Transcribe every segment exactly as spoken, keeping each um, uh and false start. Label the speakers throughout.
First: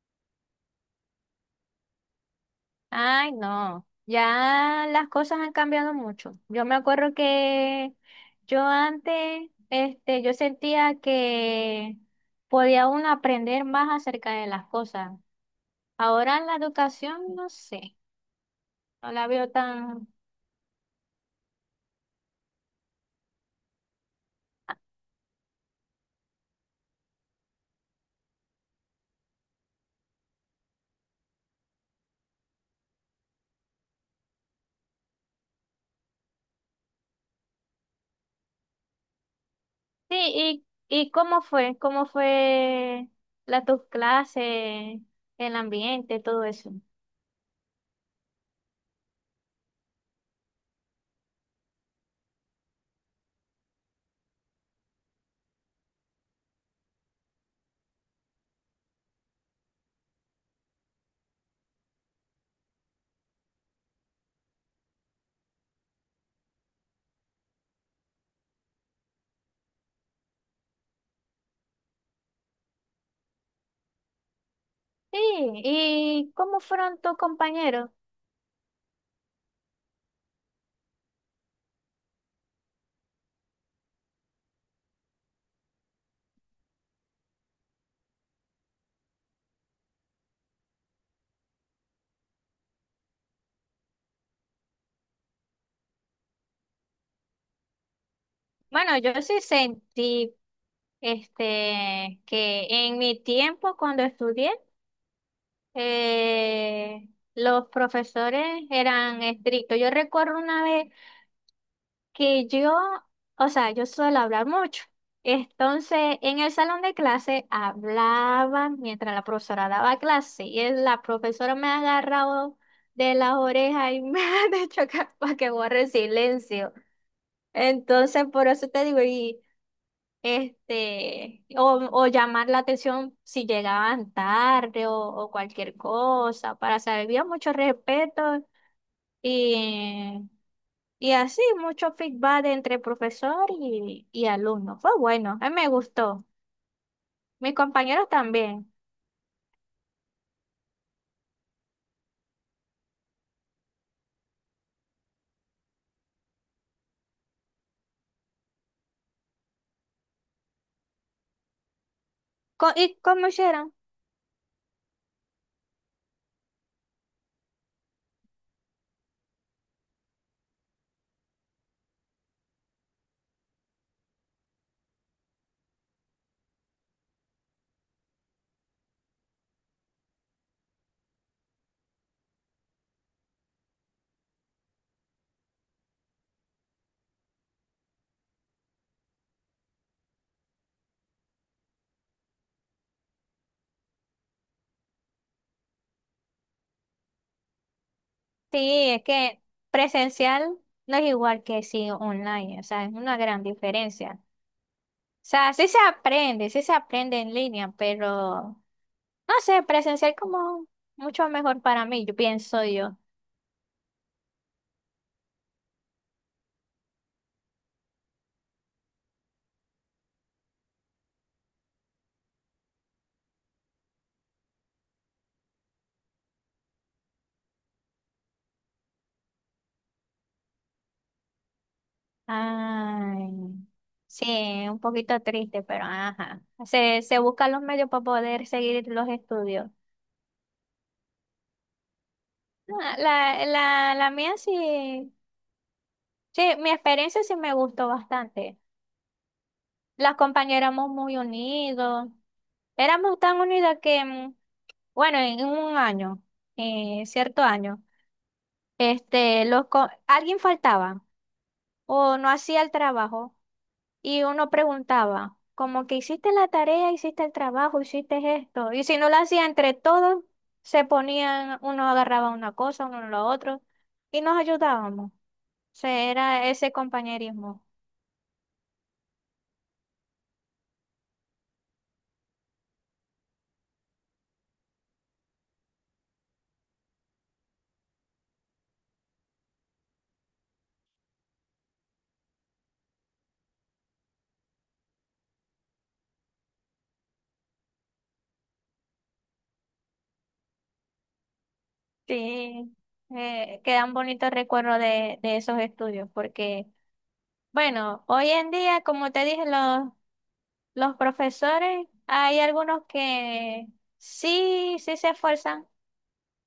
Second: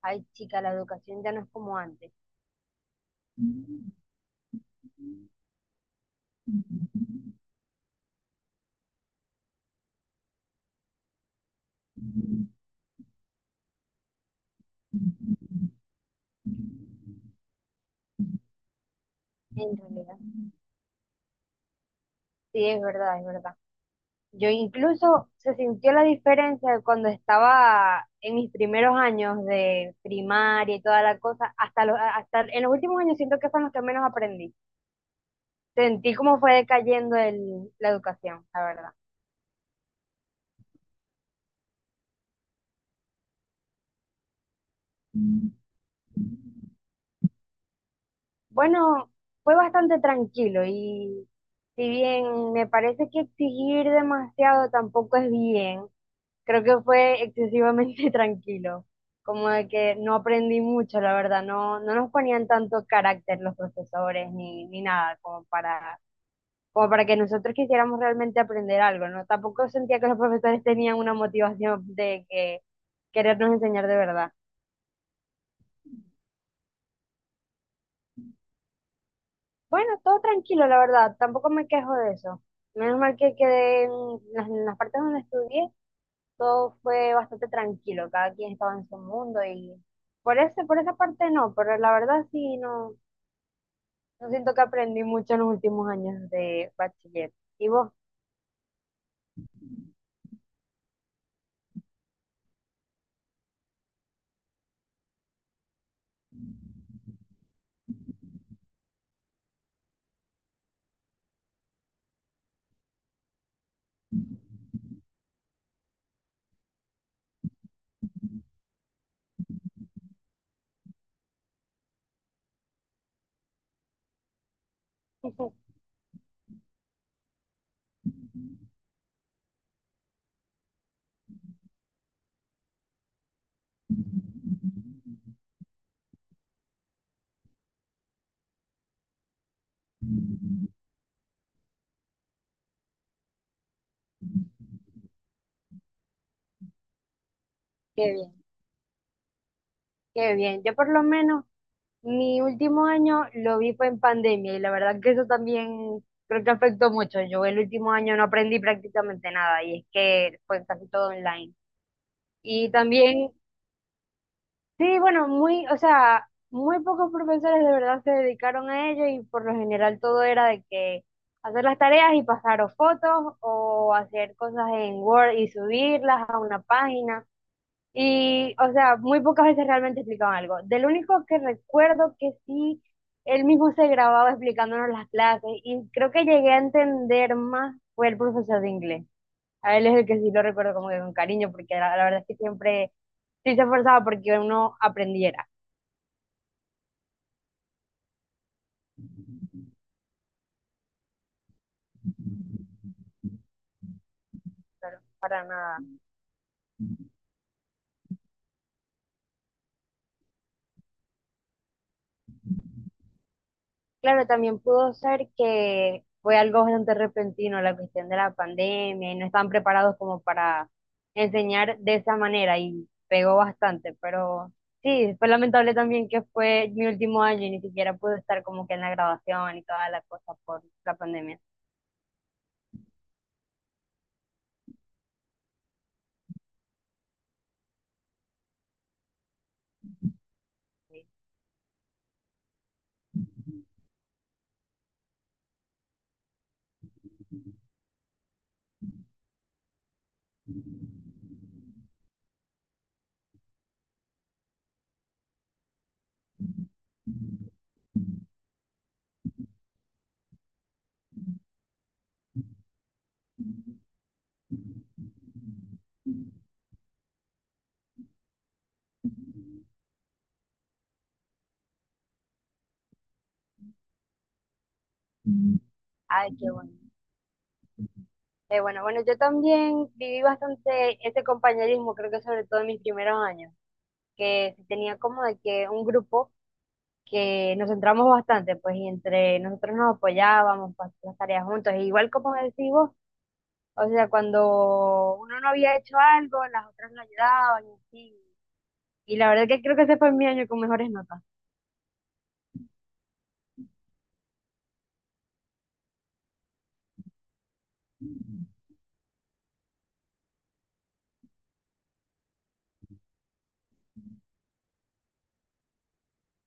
Speaker 1: Ay, chica, la educación ya no es como antes,
Speaker 2: Ay, no, ya las cosas han cambiado mucho. Yo me acuerdo que yo antes, este, yo sentía que podía uno aprender más acerca de las cosas. Ahora la educación, no sé, no la veo
Speaker 1: en
Speaker 2: tan...
Speaker 1: realidad. Sí, es verdad, es verdad. Yo
Speaker 2: Ah,
Speaker 1: incluso se sintió la diferencia de cuando estaba en mis primeros años de primaria y toda la cosa, hasta, los, hasta en los últimos años siento que son los que menos aprendí. Sentí cómo fue decayendo el, la educación, la verdad.
Speaker 2: sí, ¿y, y cómo fue? ¿Cómo fue la tus clases, el ambiente, todo eso?
Speaker 1: Bueno, fue bastante tranquilo y si bien me parece que exigir demasiado tampoco es bien, creo que fue excesivamente tranquilo, como de que no aprendí mucho, la verdad, no, no nos ponían tanto carácter los profesores ni, ni nada, como para, como para que nosotros quisiéramos realmente aprender algo, ¿no? Tampoco sentía que los profesores tenían una motivación de que querernos enseñar de verdad.
Speaker 2: Sí, ¿y cómo fueron tus compañeros?
Speaker 1: Bueno, todo tranquilo, la verdad, tampoco me quejo de eso. Menos mal que quedé en las, en las partes donde estudié, todo fue bastante tranquilo, cada quien estaba en su mundo y por ese, por esa parte no, pero la verdad sí, no, no siento que aprendí mucho en los últimos años de bachiller. ¿Y vos?
Speaker 2: Bueno, yo sí sentí este, que en mi tiempo cuando estudié, eh, los profesores eran estrictos. Yo recuerdo una vez que yo, o sea, yo suelo hablar mucho. Entonces, en el salón de clase hablaba mientras la profesora daba clase y el- la profesora me ha agarrado de las orejas y me ha dicho que, para que borre el silencio. Entonces, por eso te digo, y... este, o, o llamar la atención si llegaban tarde o, o cualquier cosa, para saber, había mucho respeto y, y así, mucho feedback entre profesor y, y alumno. Fue bueno, a mí me gustó. Mis compañeros
Speaker 1: Qué bien,
Speaker 2: también.
Speaker 1: qué bien. Yo por lo menos mi último año lo vi fue en pandemia y la verdad que eso también creo que afectó mucho. Yo el último año no aprendí prácticamente nada y es que fue casi todo online. Y
Speaker 2: Co- ¿Y cómo
Speaker 1: también
Speaker 2: hicieron?
Speaker 1: sí, bueno, muy, o sea, muy pocos profesores de verdad se dedicaron a ello y por lo general todo era de que hacer las tareas y pasar o fotos o hacer cosas en Word y subirlas a una página. Y, o sea, muy pocas veces realmente explicaban algo. Del único que recuerdo que sí, él mismo se grababa explicándonos las clases y creo que llegué a entender más fue el profesor de inglés. A él es el que sí lo recuerdo como que con cariño porque la, la verdad es que siempre sí se esforzaba porque uno aprendiera.
Speaker 2: Sí, es que presencial no es igual que si online, o sea, es una gran diferencia.
Speaker 1: Claro,
Speaker 2: O
Speaker 1: para
Speaker 2: sea, sí
Speaker 1: nada.
Speaker 2: se aprende, sí se aprende en línea, pero no sé, presencial como mucho mejor para mí, yo pienso yo.
Speaker 1: Claro, también pudo ser que fue algo bastante repentino la cuestión de la pandemia y no estaban preparados como para enseñar de esa manera y pegó bastante, pero sí, fue lamentable también que fue mi último año y ni siquiera pude estar como que en la graduación y toda la cosa por la pandemia.
Speaker 2: Ay, sí, un poquito triste, pero ajá. Se, se buscan los medios para poder seguir los estudios.
Speaker 1: Sí.
Speaker 2: Ah, La, la, la mía sí, sí, mi experiencia sí me gustó bastante. Las compañeras éramos muy unidos. Éramos tan unidas que, mm, bueno, en un año, eh, cierto año. Este, los co- alguien faltaba o no hacía el trabajo y uno preguntaba, como que hiciste la tarea, hiciste el trabajo, hiciste esto. Y si no lo hacía entre todos, se ponían, uno agarraba una cosa, uno lo otro y nos ayudábamos. O
Speaker 1: Mm.
Speaker 2: sea,
Speaker 1: Ay,
Speaker 2: era
Speaker 1: qué bueno.
Speaker 2: ese compañerismo.
Speaker 1: Qué bueno, bueno, yo también viví bastante ese compañerismo, creo que sobre todo en mis primeros años, que sí tenía como de que un grupo que nos centramos bastante, pues, y entre nosotros nos apoyábamos para hacer las tareas juntos. E igual como decís vos, o sea, cuando uno no había hecho algo, las otras lo ayudaban y así. Y la verdad que creo que ese fue mi año con mejores notas,
Speaker 2: Sí, eh, quedan bonitos recuerdos de, de esos estudios, porque, bueno, hoy en día, como te dije, los, los profesores, hay algunos que sí, sí se esfuerzan,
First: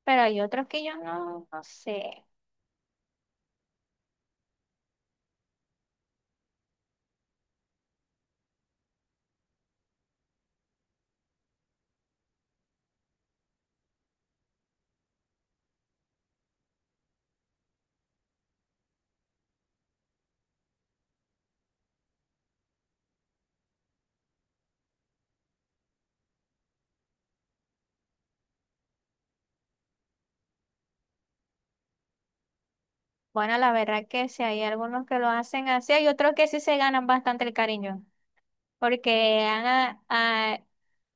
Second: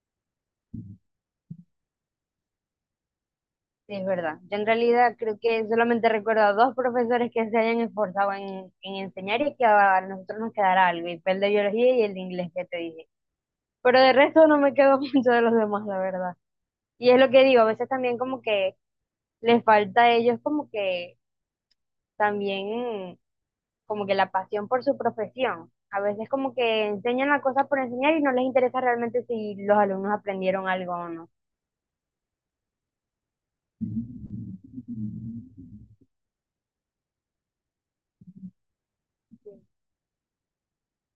Speaker 2: pero hay otros que yo no, no sé.
Speaker 1: sí, es verdad. Yo en realidad creo que solamente recuerdo a dos profesores que se hayan esforzado en, en enseñar y que a nosotros nos quedara algo, y fue el de biología y el de inglés que te dije. Pero de resto no me quedo mucho de los demás, la verdad. Y es lo que digo, a veces también como que les falta a ellos como que también como que la pasión por su profesión. A veces como que enseñan la cosa por enseñar y no les interesa realmente si los alumnos aprendieron algo o no.
Speaker 2: Bueno, la verdad que sí, hay algunos que lo hacen así, hay otros que sí se ganan bastante el cariño, porque han, a- a-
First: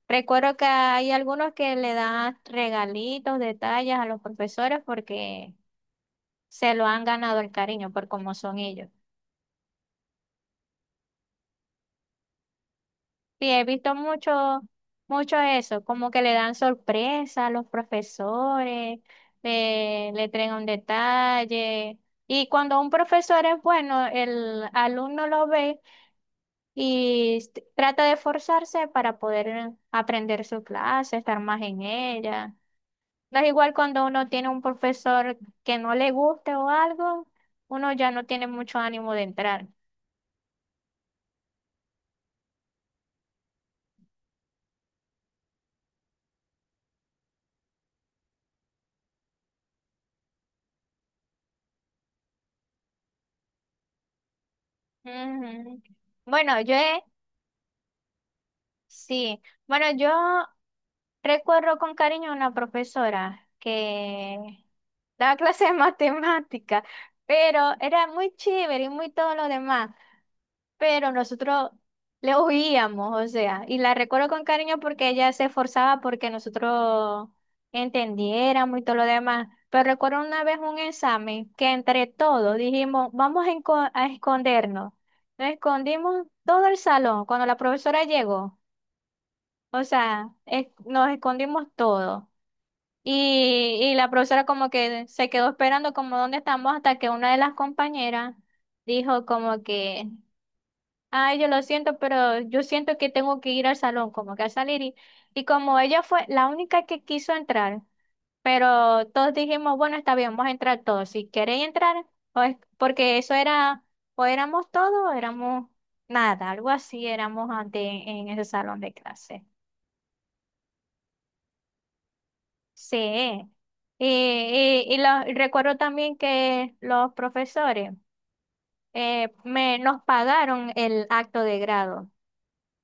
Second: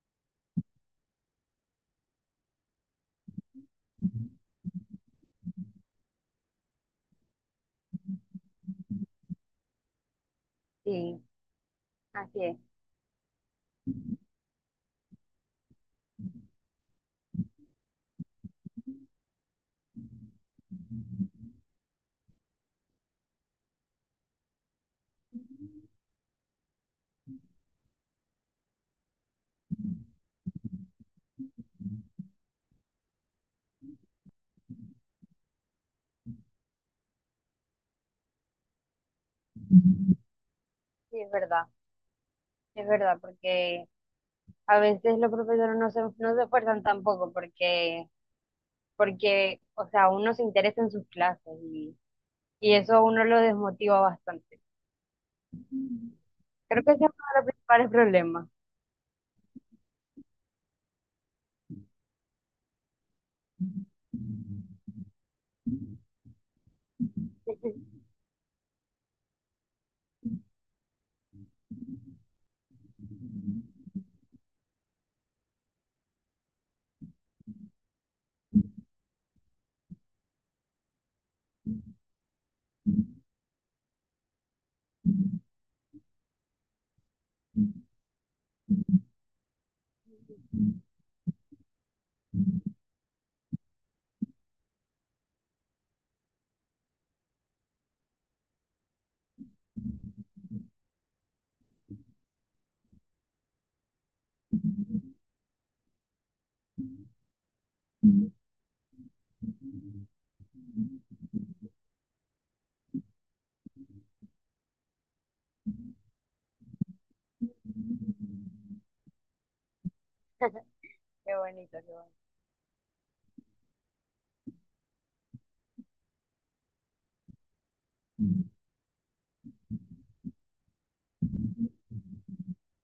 Speaker 2: recuerdo que hay algunos que le dan regalitos, detalles a los profesores, porque... se lo han ganado el cariño por cómo son ellos.
Speaker 1: Sí, así es,
Speaker 2: Sí, he visto mucho, mucho eso, como que le dan sorpresa a los profesores, le, le traen un detalle. Y cuando un profesor es bueno, el alumno lo ve y s- trata de esforzarse para poder aprender su clase, estar más en ella. No es igual cuando uno tiene un profesor que no le guste o algo, uno ya no tiene mucho ánimo de entrar.
Speaker 1: sí, es verdad, es verdad, porque a veces los profesores no se, no se esfuerzan tampoco porque, porque, o sea, uno se interesa en sus clases y, y eso a uno lo desmotiva bastante.
Speaker 2: Ujú. Bueno, yo
Speaker 1: Creo que ese
Speaker 2: he,
Speaker 1: es uno de los principales problemas.
Speaker 2: Sí, bueno, yo recuerdo con cariño a una profesora que daba clases de matemática, pero era muy chévere y muy todo lo demás, pero nosotros le oíamos, o sea, y la recuerdo con cariño porque ella se esforzaba porque nosotros entendiéramos y todo lo demás. Pero recuerdo una vez un examen que entre todos dijimos, vamos a enco- a escondernos. Nos escondimos todo el salón cuando la profesora llegó. O sea, es- nos escondimos todo. Y, y la profesora como que se quedó esperando como dónde estamos hasta que una de las compañeras dijo como que, ay, yo lo siento, pero yo siento que tengo que ir al salón, como que a salir. Y, y como ella fue la única que quiso entrar, pero todos dijimos, bueno, está bien, vamos a entrar todos. Si queréis entrar, o es- porque eso era, o éramos todos, o éramos nada, algo así éramos antes en en ese salón de clase.
Speaker 1: Qué bonito, qué bonito.
Speaker 2: Sí. Y, y, y lo- y recuerdo también que los profesores eh, me, nos pagaron el acto de grado.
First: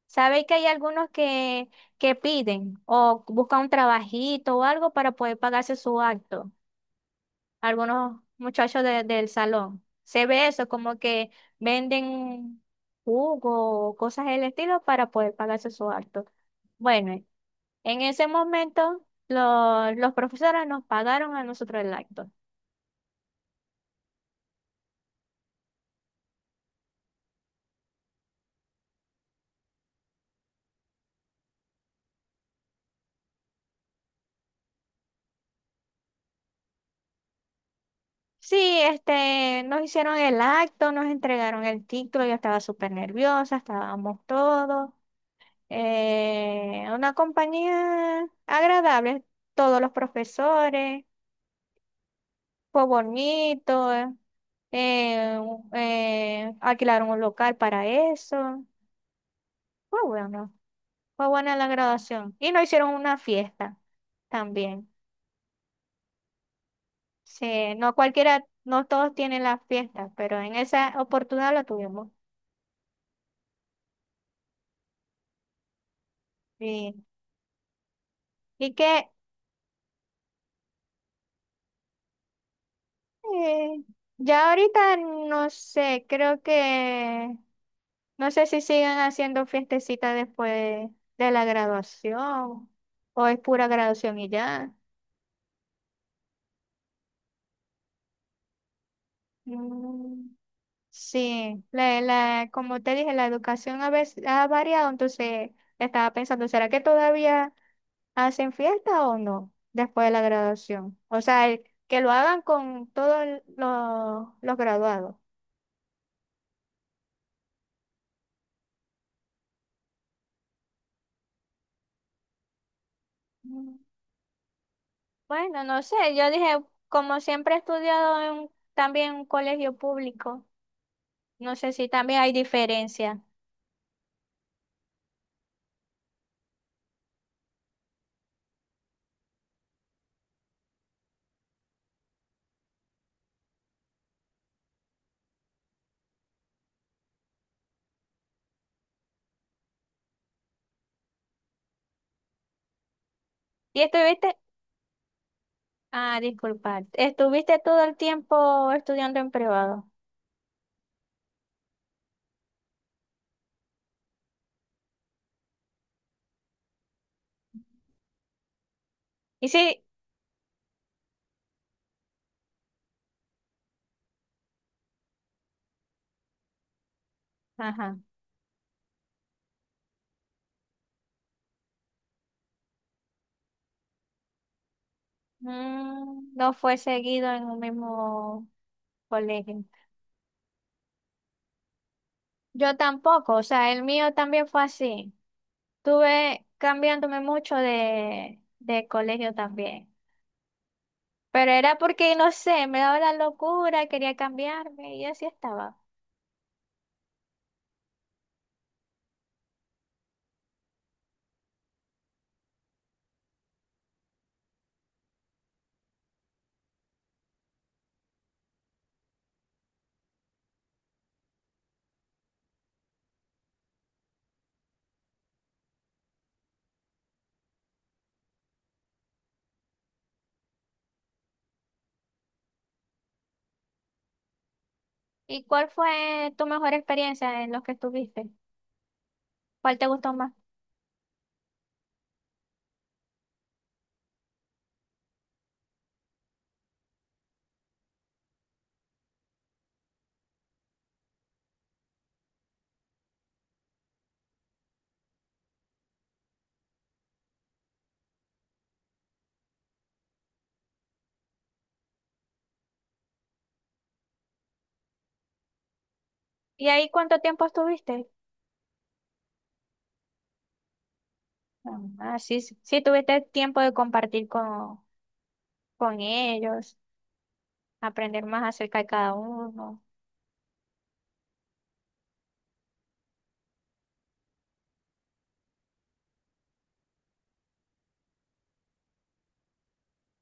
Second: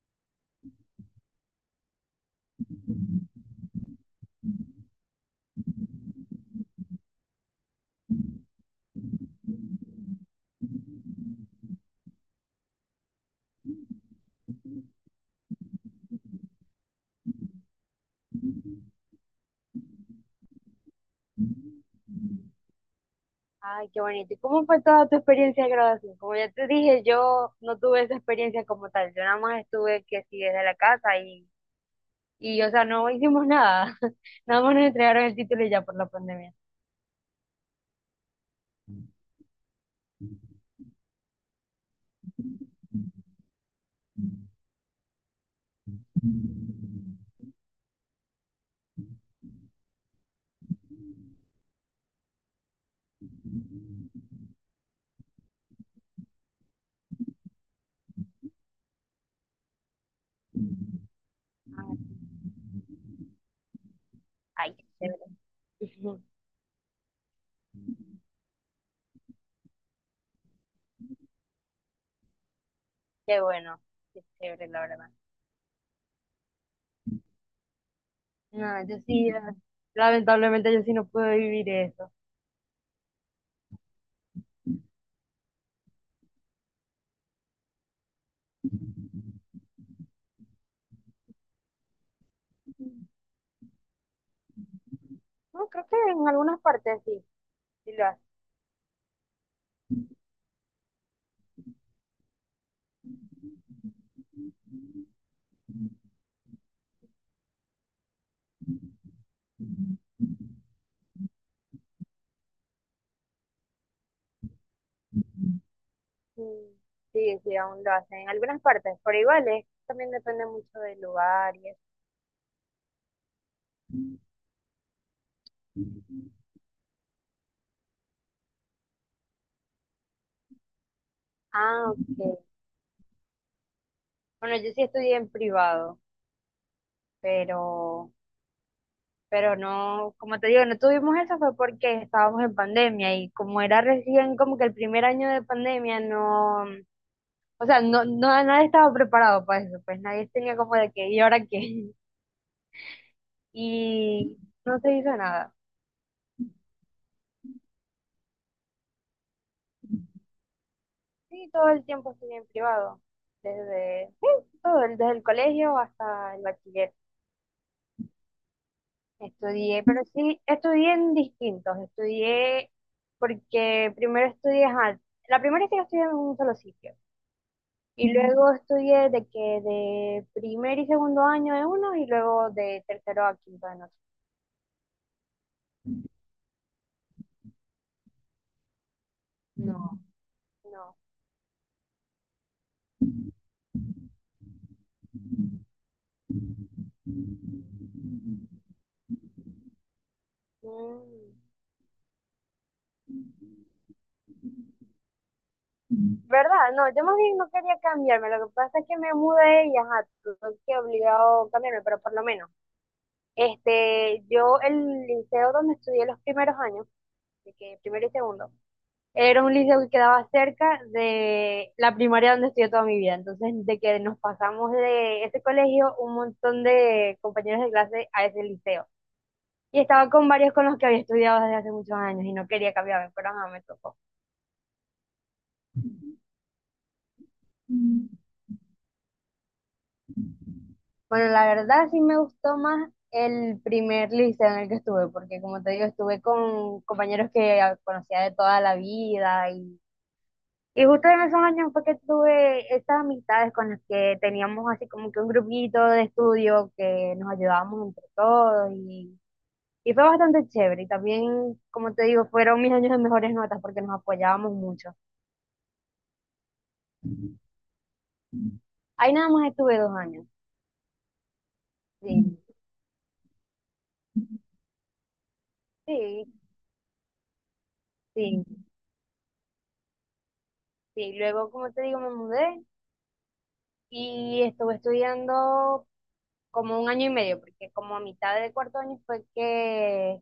Speaker 2: Sabéis que hay algunos que, que piden o buscan un trabajito o algo para poder pagarse su acto. Algunos muchachos de- del salón. Se ve eso, como que venden jugo o cosas del estilo para poder pagarse su acto. Bueno, en ese momento, lo- los profesores nos pagaron a nosotros el acto.
Speaker 1: Ay, qué bonito. ¿Y cómo fue toda tu experiencia de graduación? Como ya te dije, yo no tuve esa experiencia como tal. Yo nada más estuve que sí desde la casa y, y o sea, no hicimos nada. Nada más nos entregaron el título y ya por la pandemia.
Speaker 2: Sí, este, nos hicieron el acto, nos entregaron el título, yo estaba súper nerviosa, estábamos todos. eh, una compañía agradable, todos los profesores, fue bonito, eh, eh, eh, alquilaron un local para eso. Fue bueno, fue buena la graduación. Y nos hicieron una fiesta
Speaker 1: Ay, qué
Speaker 2: también.
Speaker 1: chévere.
Speaker 2: Sí, no cualquiera, no todos tienen las fiestas, pero en esa oportunidad la tuvimos.
Speaker 1: Qué bueno. Qué chévere, la verdad.
Speaker 2: Sí. Y
Speaker 1: No, yo
Speaker 2: que
Speaker 1: sí, la- Lamentablemente yo sí no pude vivir eso.
Speaker 2: eh, ya ahorita no sé, creo que no sé si siguen haciendo fiestecitas después de la graduación o es pura graduación y ya.
Speaker 1: No, creo que en algunas partes sí, sí lo hacen.
Speaker 2: Mm, sí, la, la, como te dije, la educación a veces ha variado, entonces estaba pensando, ¿será que todavía... ¿hacen fiesta o no después de la graduación? O sea, el- que lo hagan con todos el- los, los graduados.
Speaker 1: Sí, sí, sí, aún lo hacen. En algunas partes, pero igual es, también depende mucho del lugar y eso.
Speaker 2: Mm, Bueno, no sé, yo dije, como siempre he estudiado en, también en un colegio público, no sé si
Speaker 1: Ah,
Speaker 2: también hay
Speaker 1: ok.
Speaker 2: diferencia.
Speaker 1: Bueno, yo sí estudié en privado, pero, pero no, como te digo, no tuvimos eso fue porque estábamos en pandemia y como era recién como que el primer año de pandemia, no, o sea, no, no, nadie estaba preparado para eso, pues nadie tenía como de que, ¿y ahora qué?
Speaker 2: ¿Y
Speaker 1: Y
Speaker 2: estuviste?
Speaker 1: no se hizo nada.
Speaker 2: Ah, disculpa, estuviste todo el tiempo estudiando en privado.
Speaker 1: Sí, todo el tiempo estudié en privado, desde, sí, todo, desde el colegio hasta el bachiller.
Speaker 2: Y
Speaker 1: Estudié,
Speaker 2: sí,
Speaker 1: pero sí, estudié en distintos. Estudié porque primero estudié, ajá, la primera es que estudié en un solo sitio.
Speaker 2: ajá,
Speaker 1: Y luego estudié de que de primer y segundo año en uno y luego de tercero a quinto en otro.
Speaker 2: mm, no fue seguido en un mismo colegio.
Speaker 1: No. No.
Speaker 2: Yo tampoco, o sea, el mío también fue así. Tuve cambiándome mucho de, de colegio también.
Speaker 1: Mm.
Speaker 2: Pero era porque, no sé, me daba la locura, quería cambiarme y así estaba.
Speaker 1: ¿Verdad? No, yo más bien no quería cambiarme. Lo que pasa es que me mudé y ajá, tuve que obligado a cambiarme, pero por lo menos. Este, yo el liceo donde estudié los primeros años, de que primero y segundo. Era un liceo que quedaba cerca de la primaria donde estudié toda mi vida. Entonces, de que nos pasamos de ese colegio, un montón de compañeros de clase a ese liceo. Y estaba con varios con los que había estudiado desde hace muchos años y no quería cambiarme, pero nada, me tocó.
Speaker 2: ¿Y cuál fue tu mejor experiencia en los que estuviste? ¿Cuál te gustó más?
Speaker 1: Bueno, la verdad sí me gustó más el primer liceo en el que estuve, porque como te digo, estuve con compañeros que conocía de toda la vida y Y justo en esos años fue que tuve estas amistades con las que teníamos así como que un grupito de estudio que nos ayudábamos entre todos y, y fue bastante chévere. Y también, como te digo, fueron mis años de mejores notas porque nos apoyábamos mucho.
Speaker 2: ¿Y ahí cuánto tiempo estuviste?
Speaker 1: Ahí nada más estuve dos años.
Speaker 2: Ah,
Speaker 1: Sí,
Speaker 2: sí, sí, sí tuviste tiempo de compartir con, con
Speaker 1: sí,
Speaker 2: ellos, aprender
Speaker 1: sí,
Speaker 2: más acerca de cada uno.
Speaker 1: sí. Luego, como te digo, me mudé y estuve estudiando como un año y medio porque como a mitad de cuarto año fue que,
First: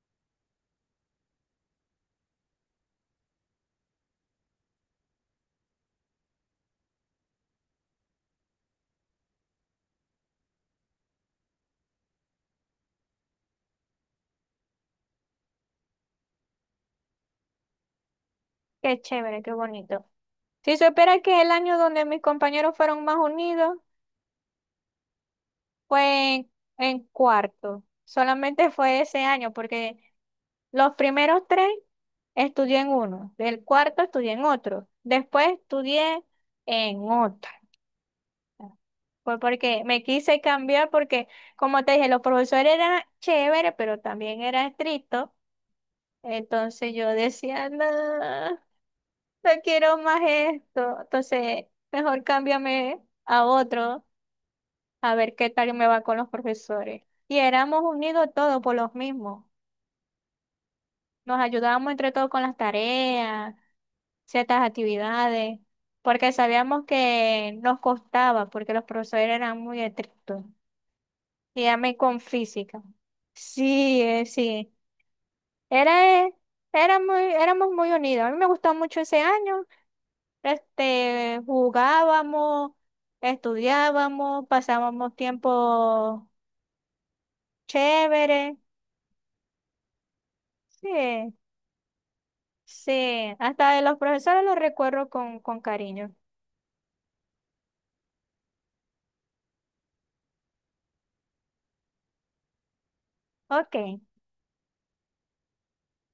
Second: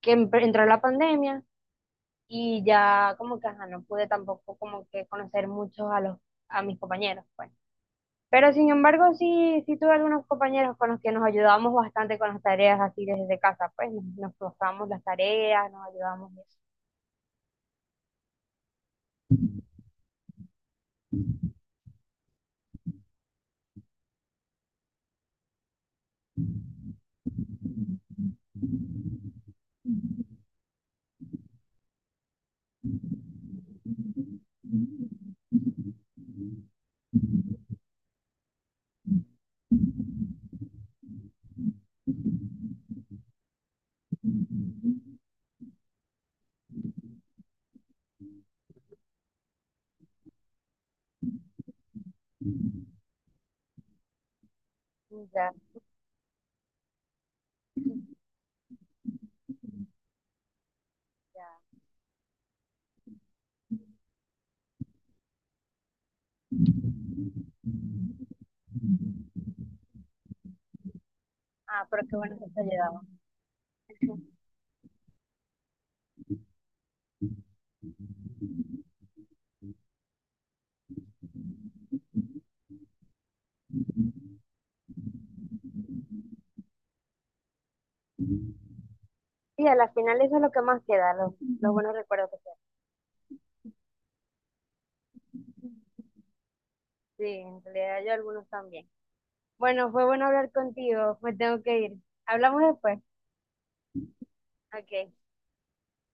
Speaker 1: que empe- entró la pandemia. Y ya como que ajá, no pude tampoco como que conocer muchos a los a mis compañeros, pues. Pero sin embargo, sí, sí tuve algunos compañeros con los que nos ayudábamos bastante con las tareas así desde casa, pues nos, nos pasábamos las tareas, nos ayudábamos y eso.
Speaker 2: Qué chévere, qué bonito. Si supiera que es el año donde mis compañeros fueron más unidos, fue en, en cuarto. Solamente fue ese año, porque los primeros tres estudié en uno, del cuarto estudié en otro, después estudié en otro. Fue porque me quise cambiar, porque como te dije, los profesores eran chéveres, pero también eran estrictos. Entonces yo decía, no, no quiero más esto. Entonces, mejor cámbiame a otro. A ver qué
Speaker 1: Ya,
Speaker 2: tal me va con los profesores. Y éramos unidos todos por los mismos. Nos
Speaker 1: ya.
Speaker 2: ayudábamos entre todos con las tareas, ciertas actividades, porque sabíamos que nos costaba, porque los profesores eran muy estrictos. Y a
Speaker 1: Ah,
Speaker 2: mí
Speaker 1: pero qué
Speaker 2: con
Speaker 1: bueno que te
Speaker 2: física.
Speaker 1: ayudaban.
Speaker 2: Sí, eh, sí. Era, eh, era muy, éramos muy unidos. A mí me gustó mucho ese año. Este, jugábamos, estudiábamos, pasábamos tiempo chévere.
Speaker 1: Sí, a la final eso es lo que más
Speaker 2: Sí.
Speaker 1: queda,
Speaker 2: eh,
Speaker 1: los, los buenos recuerdos que quedan.
Speaker 2: Sí, hasta de los profesores los recuerdo con, con cariño.
Speaker 1: Sí, en realidad yo algunos también. Bueno, fue bueno hablar contigo, me tengo que ir. Hablamos después.
Speaker 2: Ok,
Speaker 1: Ok.